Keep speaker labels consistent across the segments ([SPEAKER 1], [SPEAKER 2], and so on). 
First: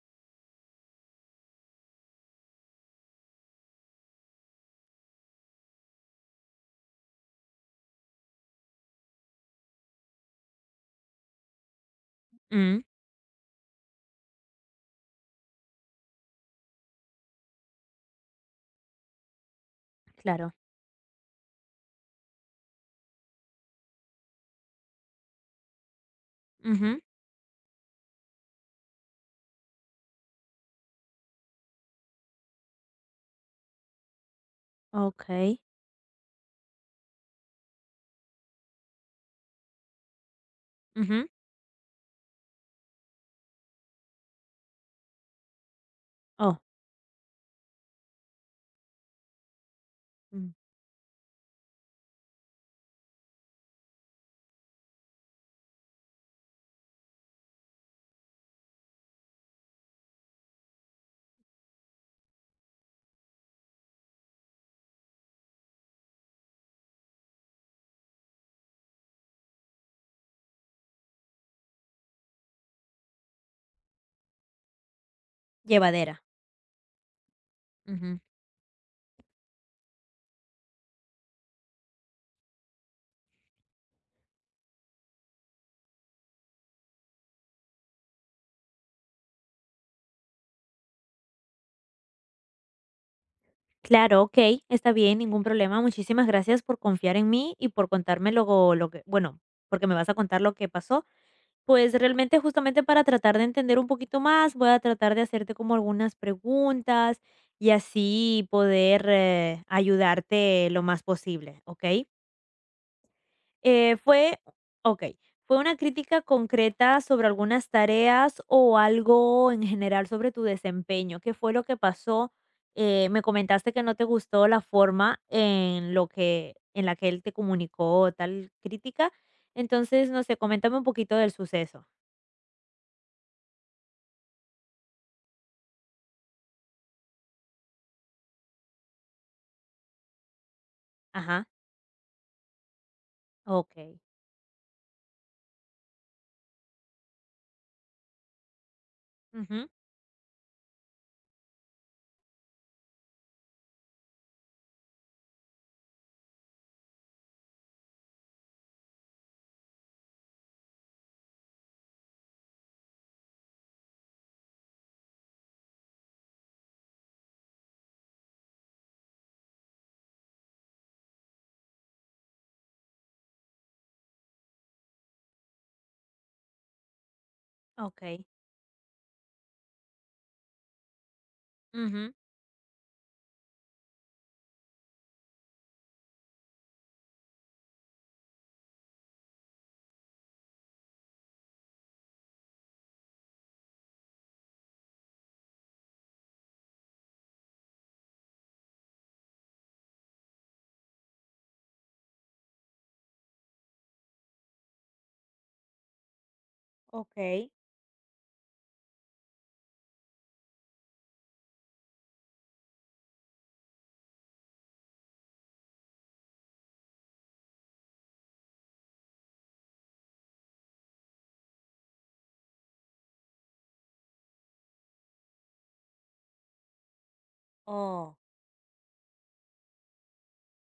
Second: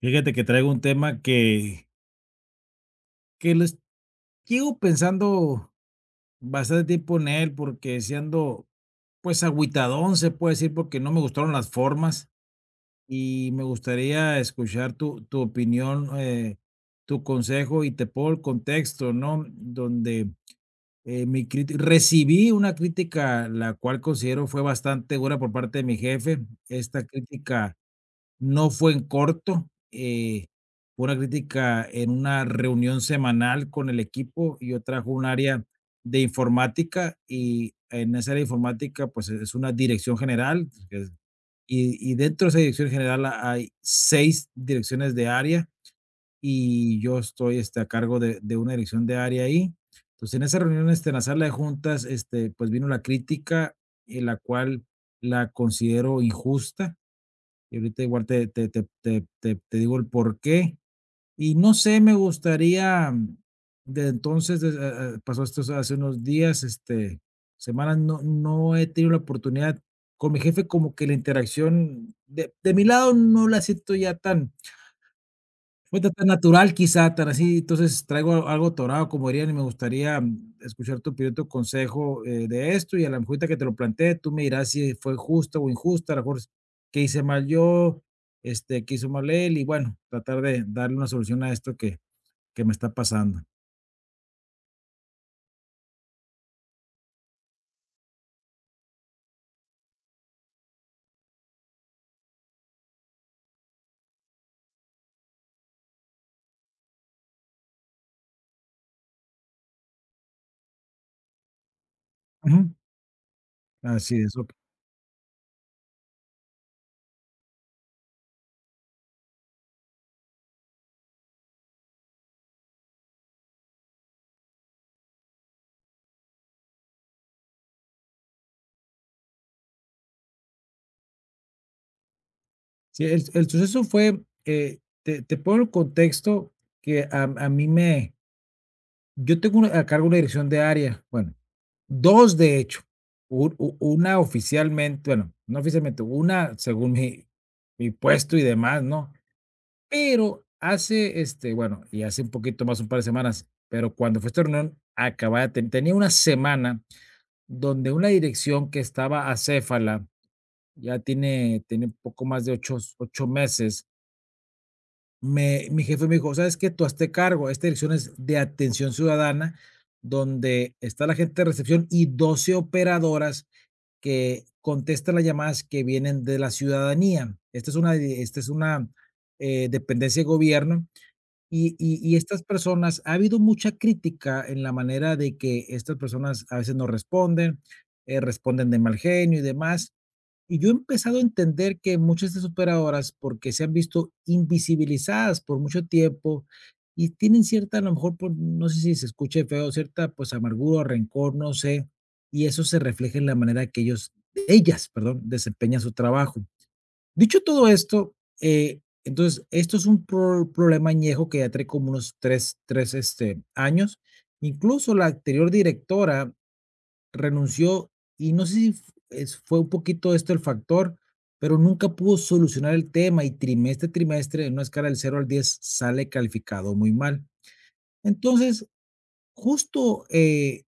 [SPEAKER 1] Fíjate que traigo un tema que, que lo es- llevo pensando bastante tiempo en él, porque siendo pues agüitadón, se puede decir, porque no me gustaron las formas
[SPEAKER 2] Mm,
[SPEAKER 1] y me gustaría escuchar tu opinión, tu consejo y te pongo el contexto, ¿no? Donde
[SPEAKER 2] claro.
[SPEAKER 1] recibí una crítica, la cual considero fue bastante dura por parte de mi jefe.
[SPEAKER 2] Ujú.
[SPEAKER 1] Esta crítica no fue en corto, eh, fue una crítica en una reunión semanal con el equipo. Yo trajo
[SPEAKER 2] Ok.
[SPEAKER 1] un área de informática y en esa área de informática, pues es una dirección general,
[SPEAKER 2] Ujú.
[SPEAKER 1] y dentro de esa dirección general hay seis direcciones de área
[SPEAKER 2] Oh.
[SPEAKER 1] y yo estoy a cargo de una dirección de área ahí. Entonces, en
[SPEAKER 2] Mm.
[SPEAKER 1] esa reunión, en la sala de juntas, pues vino la crítica, la cual la considero injusta y ahorita igual te digo el porqué. Y no sé, me gustaría, mm, de entonces, des pasó esto hace unos días, semanas, no no he tenido la oportunidad con mi jefe como que la interacción de mi lado no la siento ya tan ahorita
[SPEAKER 2] Llevadera.
[SPEAKER 1] tan natural quizá, tan así, entonces
[SPEAKER 2] Ujú.
[SPEAKER 1] traigo algo torado como dirían, y me gustaría escuchar tu opinión, tu consejo, de esto, y a la mejor ahorita que te lo planteé, tú me dirás si fue justa o injusta, a lo mejor qué hice mal yo, qué hizo mal él, y bueno, tratar de darle una solución a esto que me está pasando.
[SPEAKER 2] Claro, ok, está bien, ningún problema. Muchísimas gracias por confiar en mí y por contarme luego lo que, bueno, porque me vas a contar lo que pasó. Pues realmente justamente para tratar de entender un poquito más, voy a tratar de hacerte como algunas preguntas y así poder ayudarte lo más posible, ¿ok?
[SPEAKER 1] Ujú,
[SPEAKER 2] Eh,
[SPEAKER 1] así es,
[SPEAKER 2] fue
[SPEAKER 1] okey.
[SPEAKER 2] okey, fue una crítica concreta sobre algunas tareas o algo en general sobre tu desempeño, ¿qué fue lo que pasó? Me comentaste que no te gustó la forma en lo que en la que él te comunicó tal crítica. Entonces, no sé, coméntame un poquito del suceso.
[SPEAKER 1] Sí, el suceso fue, te pongo el contexto que a mí me yo tengo una a cargo una dirección de área, bueno,
[SPEAKER 2] Ajá,
[SPEAKER 1] 2 de hecho, un u
[SPEAKER 2] okey.
[SPEAKER 1] una oficialmente, bueno, no oficialmente, una según mi mi puesto y demás, ¿no?
[SPEAKER 2] Ujú,
[SPEAKER 1] Pero hace, bueno, y hace un poquito más, un par de semanas, pero cuando fue esta reunión, acababa tenía una semana donde una dirección que estaba acéfala, ya tiene poco más de ocho meses, me mi jefe me dijo: "¿Sabes qué? Tú hazte cargo. Esta dirección es de atención ciudadana, donde está la gente de recepción y 12 operadoras que contestan las llamadas que vienen de la ciudadanía". Esta es una di
[SPEAKER 2] okey.
[SPEAKER 1] esta es una, dependencia de gobierno, y y
[SPEAKER 2] Ujú,
[SPEAKER 1] y estas personas ha habido mucha crítica en la manera de que estas personas a veces no responden, responden de mal genio y demás. Y yo he empezado a entender que muchas de sus operadoras, porque se han visto invisibilizadas por mucho tiempo y tienen cierta, a lo mejor, por, no sé si se escuche feo, cierta pues amargura o rencor, no sé, y eso se refleja en la manera que ellos, ellas, perdón, desempeñan su trabajo. Dicho
[SPEAKER 2] okey.
[SPEAKER 1] todo esto, entonces, esto es un problema añejo que ya trae como unos tres años. Incluso la anterior directora renunció, y no sé si f es fue un poquito esto el factor, pero nunca pudo solucionar el tema, y trimestre a trimestre, en una escala del 0 al 10 sale calificado muy mal.
[SPEAKER 2] Oh.
[SPEAKER 1] Entonces, justo,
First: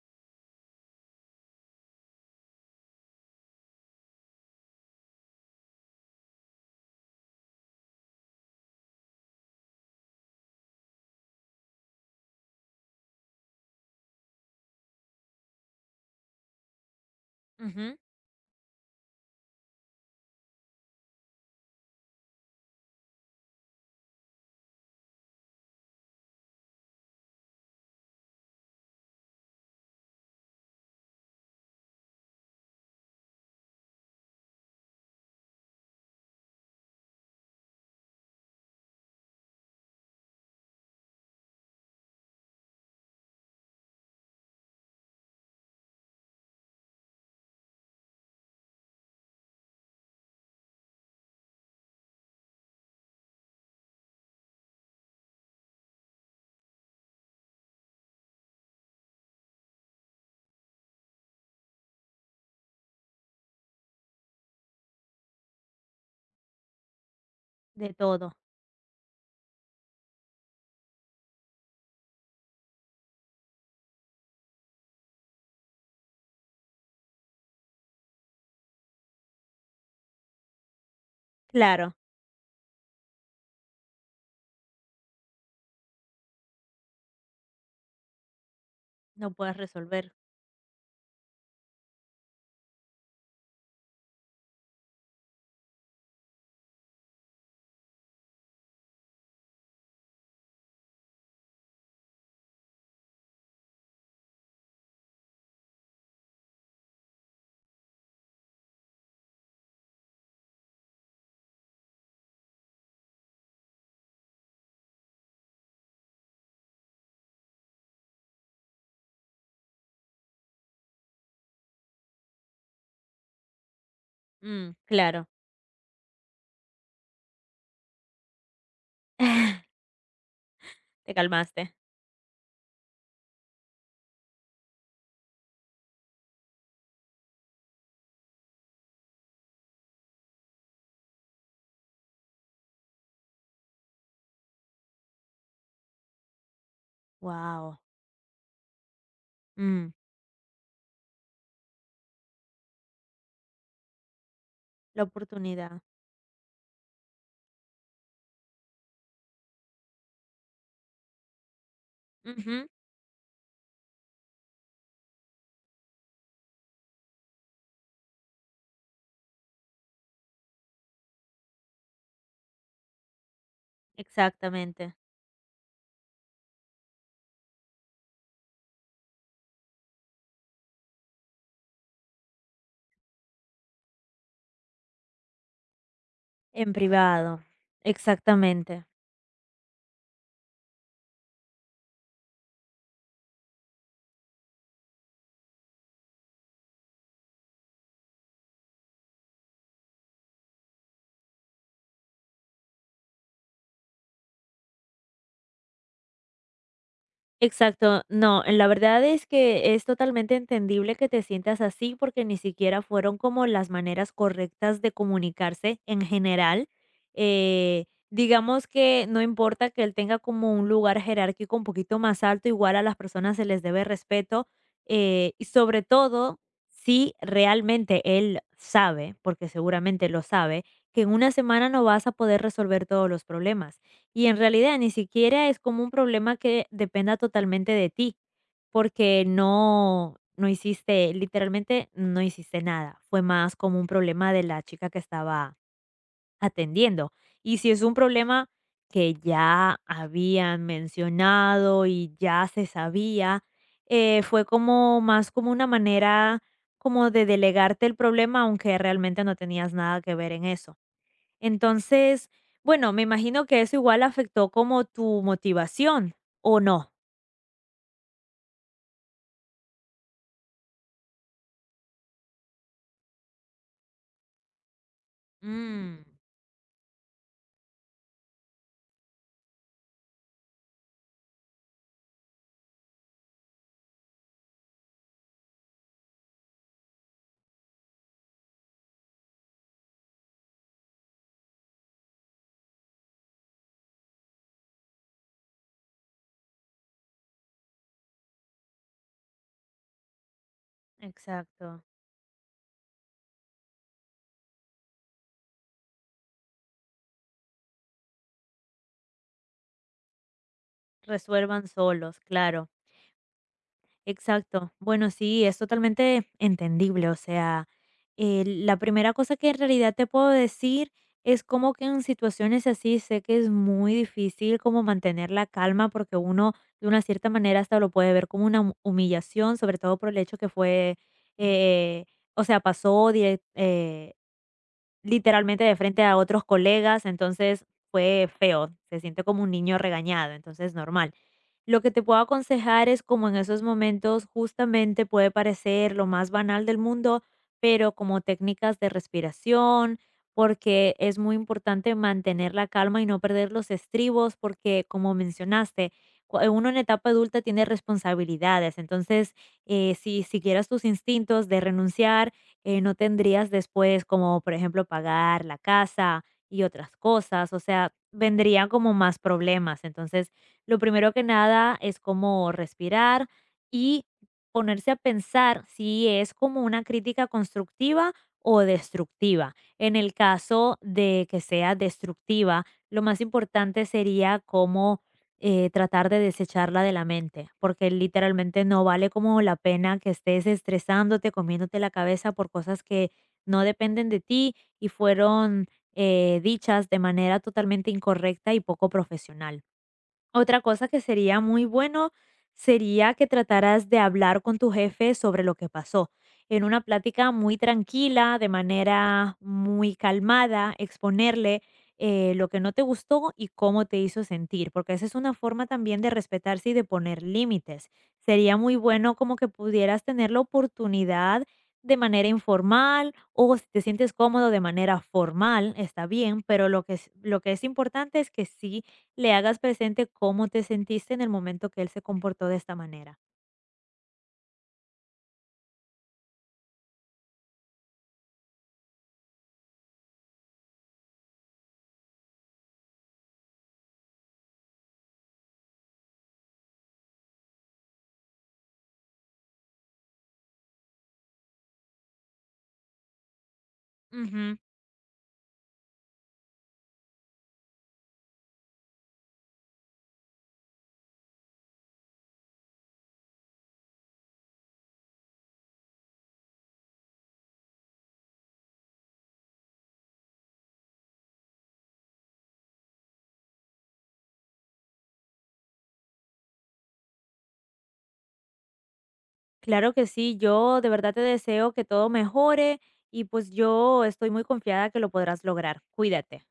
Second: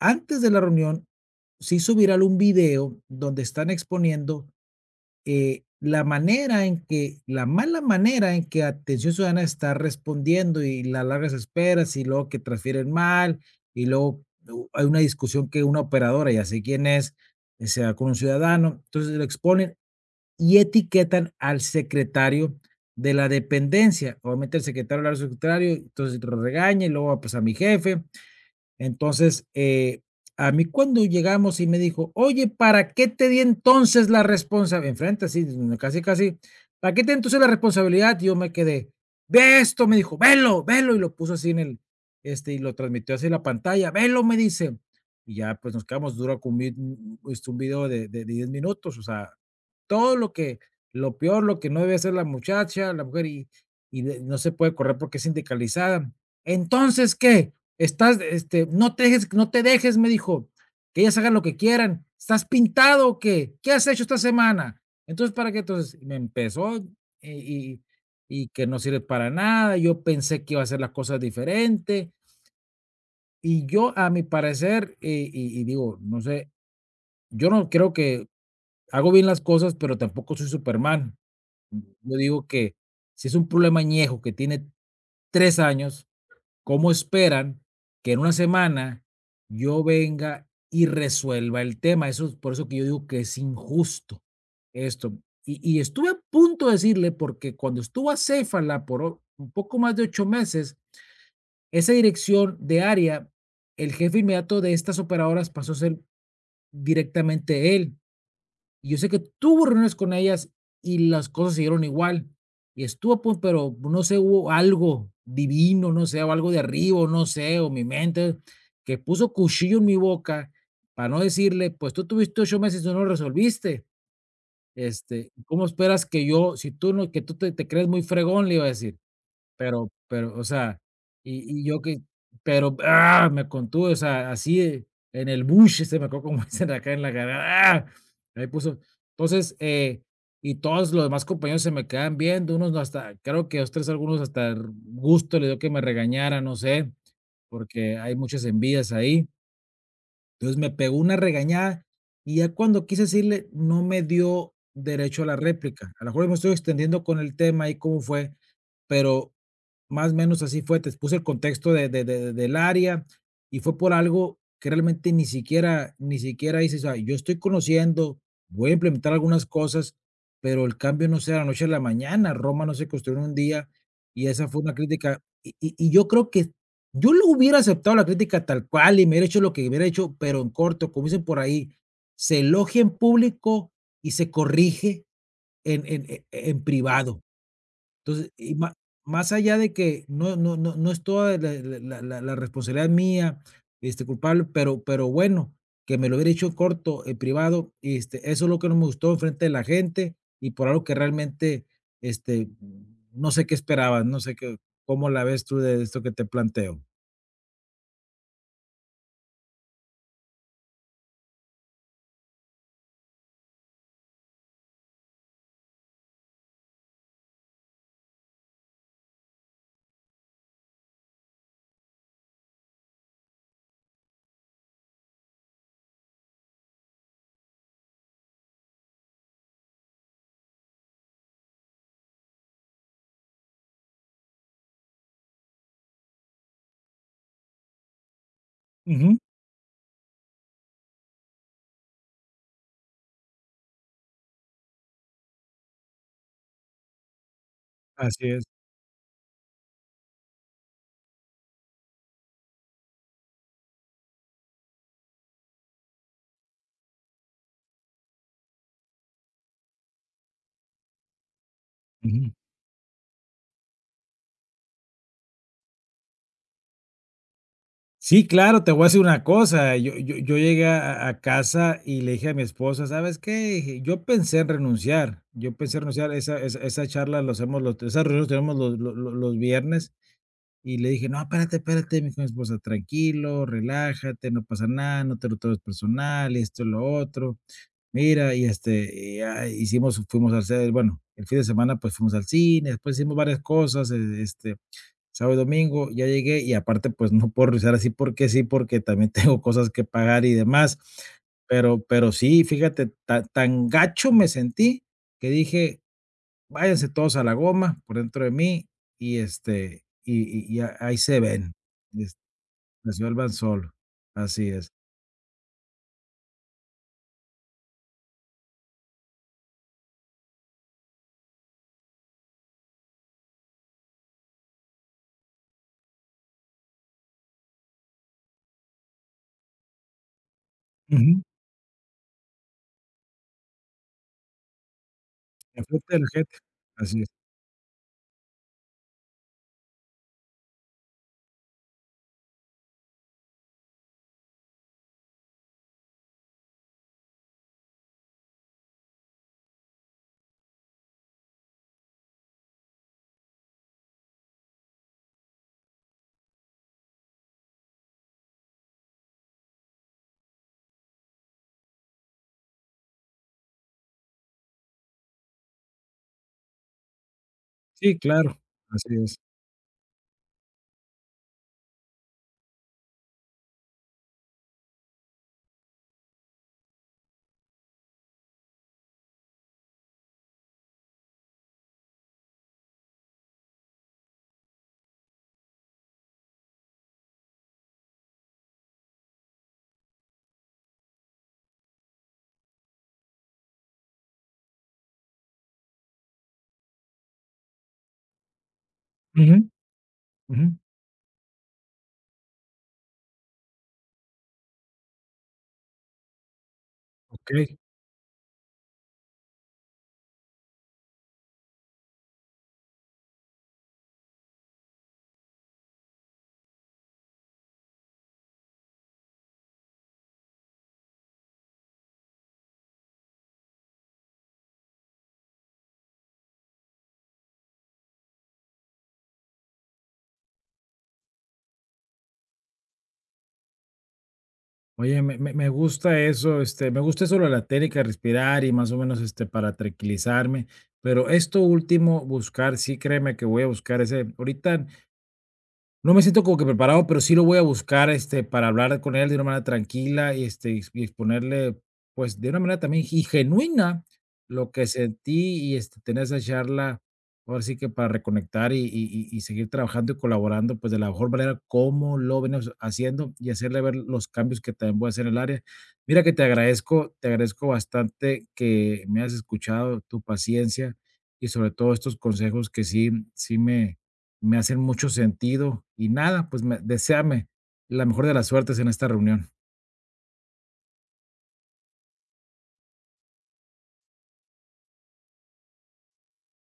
[SPEAKER 1] antes de la reunión, se hizo viral un video donde están exponiendo la mala manera en que Atención Ciudadana está respondiendo y las largas esperas y luego que transfieren mal y luego hay una discusión que una operadora, ya sé quién es, se va
[SPEAKER 2] Ujú,
[SPEAKER 1] con un ciudadano, entonces lo exponen y etiquetan al secretario de la dependencia. Obviamente el secretario habla al secretario, entonces lo regaña y luego pues a mi jefe entonces, a mí cuando llegamos y me dijo: "Oye, ¿para qué te di entonces la responsabilidad?" Enfrente, así, casi, casi: "¿Para qué te di entonces la responsabilidad?" Y yo me quedé: "Ve esto", me dijo: "Velo, velo", y lo puso así en el, y lo transmitió así en la pantalla: "Velo", me dice, y ya, pues, nos quedamos duro con un video de 10 minutos, o sea, todo lo que lo peor, lo que no debe hacer la muchacha, la mujer, y de no se puede correr porque es sindicalizada. "Entonces, ¿qué? Estás, no te dejes, no te dejes", me dijo, "que ellas hagan lo que quieran. ¿Estás pintado o qué? ¿Qué has hecho esta semana? Entonces, ¿para qué?" Entonces, me empezó y,
[SPEAKER 2] de todo.
[SPEAKER 1] y que no sirve para nada. Yo pensé que iba a hacer las cosas diferente. Y yo, a mi parecer, y digo, no sé, yo no creo que hago bien las cosas, pero tampoco soy Superman.
[SPEAKER 2] Claro,
[SPEAKER 1] Yo digo que si es un problema añejo que tiene 3 años, ¿cómo esperan que en una semana
[SPEAKER 2] no puedes
[SPEAKER 1] yo
[SPEAKER 2] resolver.
[SPEAKER 1] venga y resuelva el tema? Eso es por eso que yo digo que es injusto esto. Y estuve a punto de decirle, porque cuando estuvo acéfala por o un poco más de 8 meses, esa dirección de área, el jefe inmediato de estas operadoras pasó a ser directamente él. Y yo sé que tuvo reuniones con ellas y las cosas siguieron igual. Y estuvo, a pun pero no sé, hubo algo divino, no sé, o algo de arriba, o no sé, o mi mente, que puso cuchillo en mi boca para no decirle: "Pues tú tuviste 8 meses y no lo resolviste,
[SPEAKER 2] Mm, claro.
[SPEAKER 1] ¿cómo esperas que yo? Si tú no que tú te crees muy fregón", le iba a decir. Pero, o sea,
[SPEAKER 2] Te
[SPEAKER 1] y
[SPEAKER 2] calmaste.
[SPEAKER 1] yo que pero, me contuve, o sea, así, en el bush, se me acuerdo como dicen acá en la garganta, ahí puso. Entonces, y todos los demás compañeros se me quedan viendo, unos no hasta creo que 2, 3 algunos hasta gusto le dio que me regañara no sé,
[SPEAKER 2] Wow,
[SPEAKER 1] porque hay muchas envidias ahí. Entonces, me pegó una regañada, y ya cuando quise decirle, no me dio
[SPEAKER 2] la
[SPEAKER 1] derecho a la
[SPEAKER 2] oportunidad.
[SPEAKER 1] réplica. A lo mejor me estoy extendiendo con el tema y cómo fue, pero más o menos así fue. Te puse el contexto del
[SPEAKER 2] Ujú,
[SPEAKER 1] área, y fue por algo que realmente ni siquiera hice. O sea, yo estoy conociendo, voy a implementar algunas cosas, pero el cambio no sea de la noche a la mañana. Roma no se construyó en un día, y esa fue una
[SPEAKER 2] exactamente,
[SPEAKER 1] crítica. Y yo creo que yo lo hubiera aceptado la crítica tal cual y me hubiera hecho lo que hubiera hecho, pero en corto, como dicen por ahí, se elogia en público y se corrige en
[SPEAKER 2] en
[SPEAKER 1] privado.
[SPEAKER 2] privado,
[SPEAKER 1] Entonces, y má
[SPEAKER 2] exactamente.
[SPEAKER 1] más allá de que no no no no es toda la responsabilidad mía, culpable, pero bueno, que me lo hubiera hecho en corto, en privado, eso es lo que no me gustó en frente de la gente y por algo que realmente, este, no sé qué esperabas, no sé qué, ¿cómo la ves tú de esto que te planteo?
[SPEAKER 2] Exacto, no, la verdad es que es totalmente entendible que te sientas así porque ni siquiera fueron como las maneras correctas de comunicarse en general. Digamos que no importa que él tenga como un lugar jerárquico un poquito más alto, igual a las personas se les debe respeto, y sobre todo si realmente él sabe, porque seguramente lo sabe, que en una semana no vas a poder resolver todos los problemas y en realidad ni siquiera es como un problema que dependa totalmente de ti,
[SPEAKER 1] Ujú.
[SPEAKER 2] porque no hiciste literalmente no hiciste nada. Fue más como un problema de la chica que estaba atendiendo. Y si es un
[SPEAKER 1] Así es.
[SPEAKER 2] problema que ya habían mencionado y ya se sabía, fue como más como una manera como de delegarte el problema, aunque realmente no tenías nada que ver en eso. Entonces,
[SPEAKER 1] Ujú.
[SPEAKER 2] bueno, me imagino que eso igual afectó como tu motivación, ¿o no?
[SPEAKER 1] Sí, claro, te voy a decir una cosa, yo llegué a casa y le dije a mi esposa: "¿Sabes qué?" Dije: "yo pensé en renunciar, yo pensé en
[SPEAKER 2] Mm,
[SPEAKER 1] renunciar, esa charla lo hacemos los esa reunión tenemos los viernes", y le dije: "No, espérate, espérate", me dijo mi esposa: "Tranquilo, relájate, no pasa nada, no te lo tomes personal, esto, lo otro, mira", y, y ya hicimos fuimos al ce bueno, el fin de semana, pues, fuimos al cine, después hicimos varias cosas, sábado y domingo, ya llegué y aparte, pues, no puedo regresar así porque sí, porque también tengo cosas que pagar y demás. Pero
[SPEAKER 2] exacto.
[SPEAKER 1] pero sí, fíjate, ta tan gacho me sentí que dije: "Váyanse todos a la goma", por dentro de mí, y, este, y a- ahí se ven,
[SPEAKER 2] Resuelvan
[SPEAKER 1] es
[SPEAKER 2] solos, claro.
[SPEAKER 1] la ciudad solo. Así es.
[SPEAKER 2] Exacto. Bueno, sí, es totalmente entendible. O sea, la primera cosa que en realidad te puedo decir es como que en situaciones así sé que es muy difícil como mantener la calma porque uno de una cierta manera hasta lo puede ver como una humillación, sobre todo por el hecho que fue,
[SPEAKER 1] Ujú.
[SPEAKER 2] eh, o sea, pasó directamente literalmente de
[SPEAKER 1] Enfrente de
[SPEAKER 2] frente
[SPEAKER 1] la
[SPEAKER 2] a
[SPEAKER 1] gente.
[SPEAKER 2] otros
[SPEAKER 1] Así
[SPEAKER 2] colegas,
[SPEAKER 1] es.
[SPEAKER 2] entonces fue feo, se siente como un niño regañado, entonces normal. Lo que te puedo aconsejar es como en esos momentos justamente puede parecer lo más banal del mundo, pero como técnicas de respiración, porque es muy importante mantener la calma y no perder los estribos, porque como mencionaste, uno en etapa adulta tiene responsabilidades, entonces si siguieras tus instintos de renunciar, no tendrías después como, por ejemplo, pagar la casa y otras cosas, o sea,
[SPEAKER 1] Sí, claro,
[SPEAKER 2] vendrían
[SPEAKER 1] así
[SPEAKER 2] como
[SPEAKER 1] es.
[SPEAKER 2] más problemas. Entonces, lo primero que nada es como respirar y ponerse a pensar si es como una crítica constructiva o destructiva. En el caso de que sea destructiva, lo más importante sería como tratar de desecharla de la mente, porque literalmente no vale como la pena que estés estresándote, comiéndote la cabeza por cosas que no dependen de ti y fueron dichas de manera totalmente incorrecta y poco
[SPEAKER 1] Ujú,
[SPEAKER 2] profesional.
[SPEAKER 1] ujú.
[SPEAKER 2] Otra cosa que sería muy bueno sería que trataras de hablar con tu jefe sobre lo que pasó, en una plática muy
[SPEAKER 1] Okey.
[SPEAKER 2] tranquila, de manera muy calmada, exponerle lo que no te gustó y cómo te hizo sentir, porque esa es una forma también de respetarse y de poner límites. Sería muy bueno como que pudieras tener la oportunidad de manera informal o si te sientes cómodo de manera formal, está bien, pero lo que es importante es que sí le hagas presente cómo te sentiste en el momento que él se comportó de esta manera.
[SPEAKER 1] Oye, me gusta eso, me gusta eso de la técnica, respirar y más o menos, para tranquilizarme, pero esto último, buscar, sí, créeme que voy a buscar ese ahorita no me siento como que preparado, pero sí lo voy a buscar, para hablar con él de una manera tranquila y, este, y ex y exponerle, pues, de una manera también y genuina lo
[SPEAKER 2] Ujú.
[SPEAKER 1] que sentí y, tener esa charla, ahora sí que para reconectar y seguir trabajando y colaborando, pues, de la mejor manera como lo venimos haciendo y hacerle ver los cambios que también voy a hacer en el área. Mira que te agradezco bastante que me hayas escuchado, tu paciencia y sobre todo estos consejos que sí sí me hacen mucho sentido y nada, pues me deséame la mejor de las suertes en esta reunión.
[SPEAKER 2] Claro que sí, yo de verdad te deseo que todo mejore y pues yo estoy muy confiada que lo podrás lograr. Cuídate.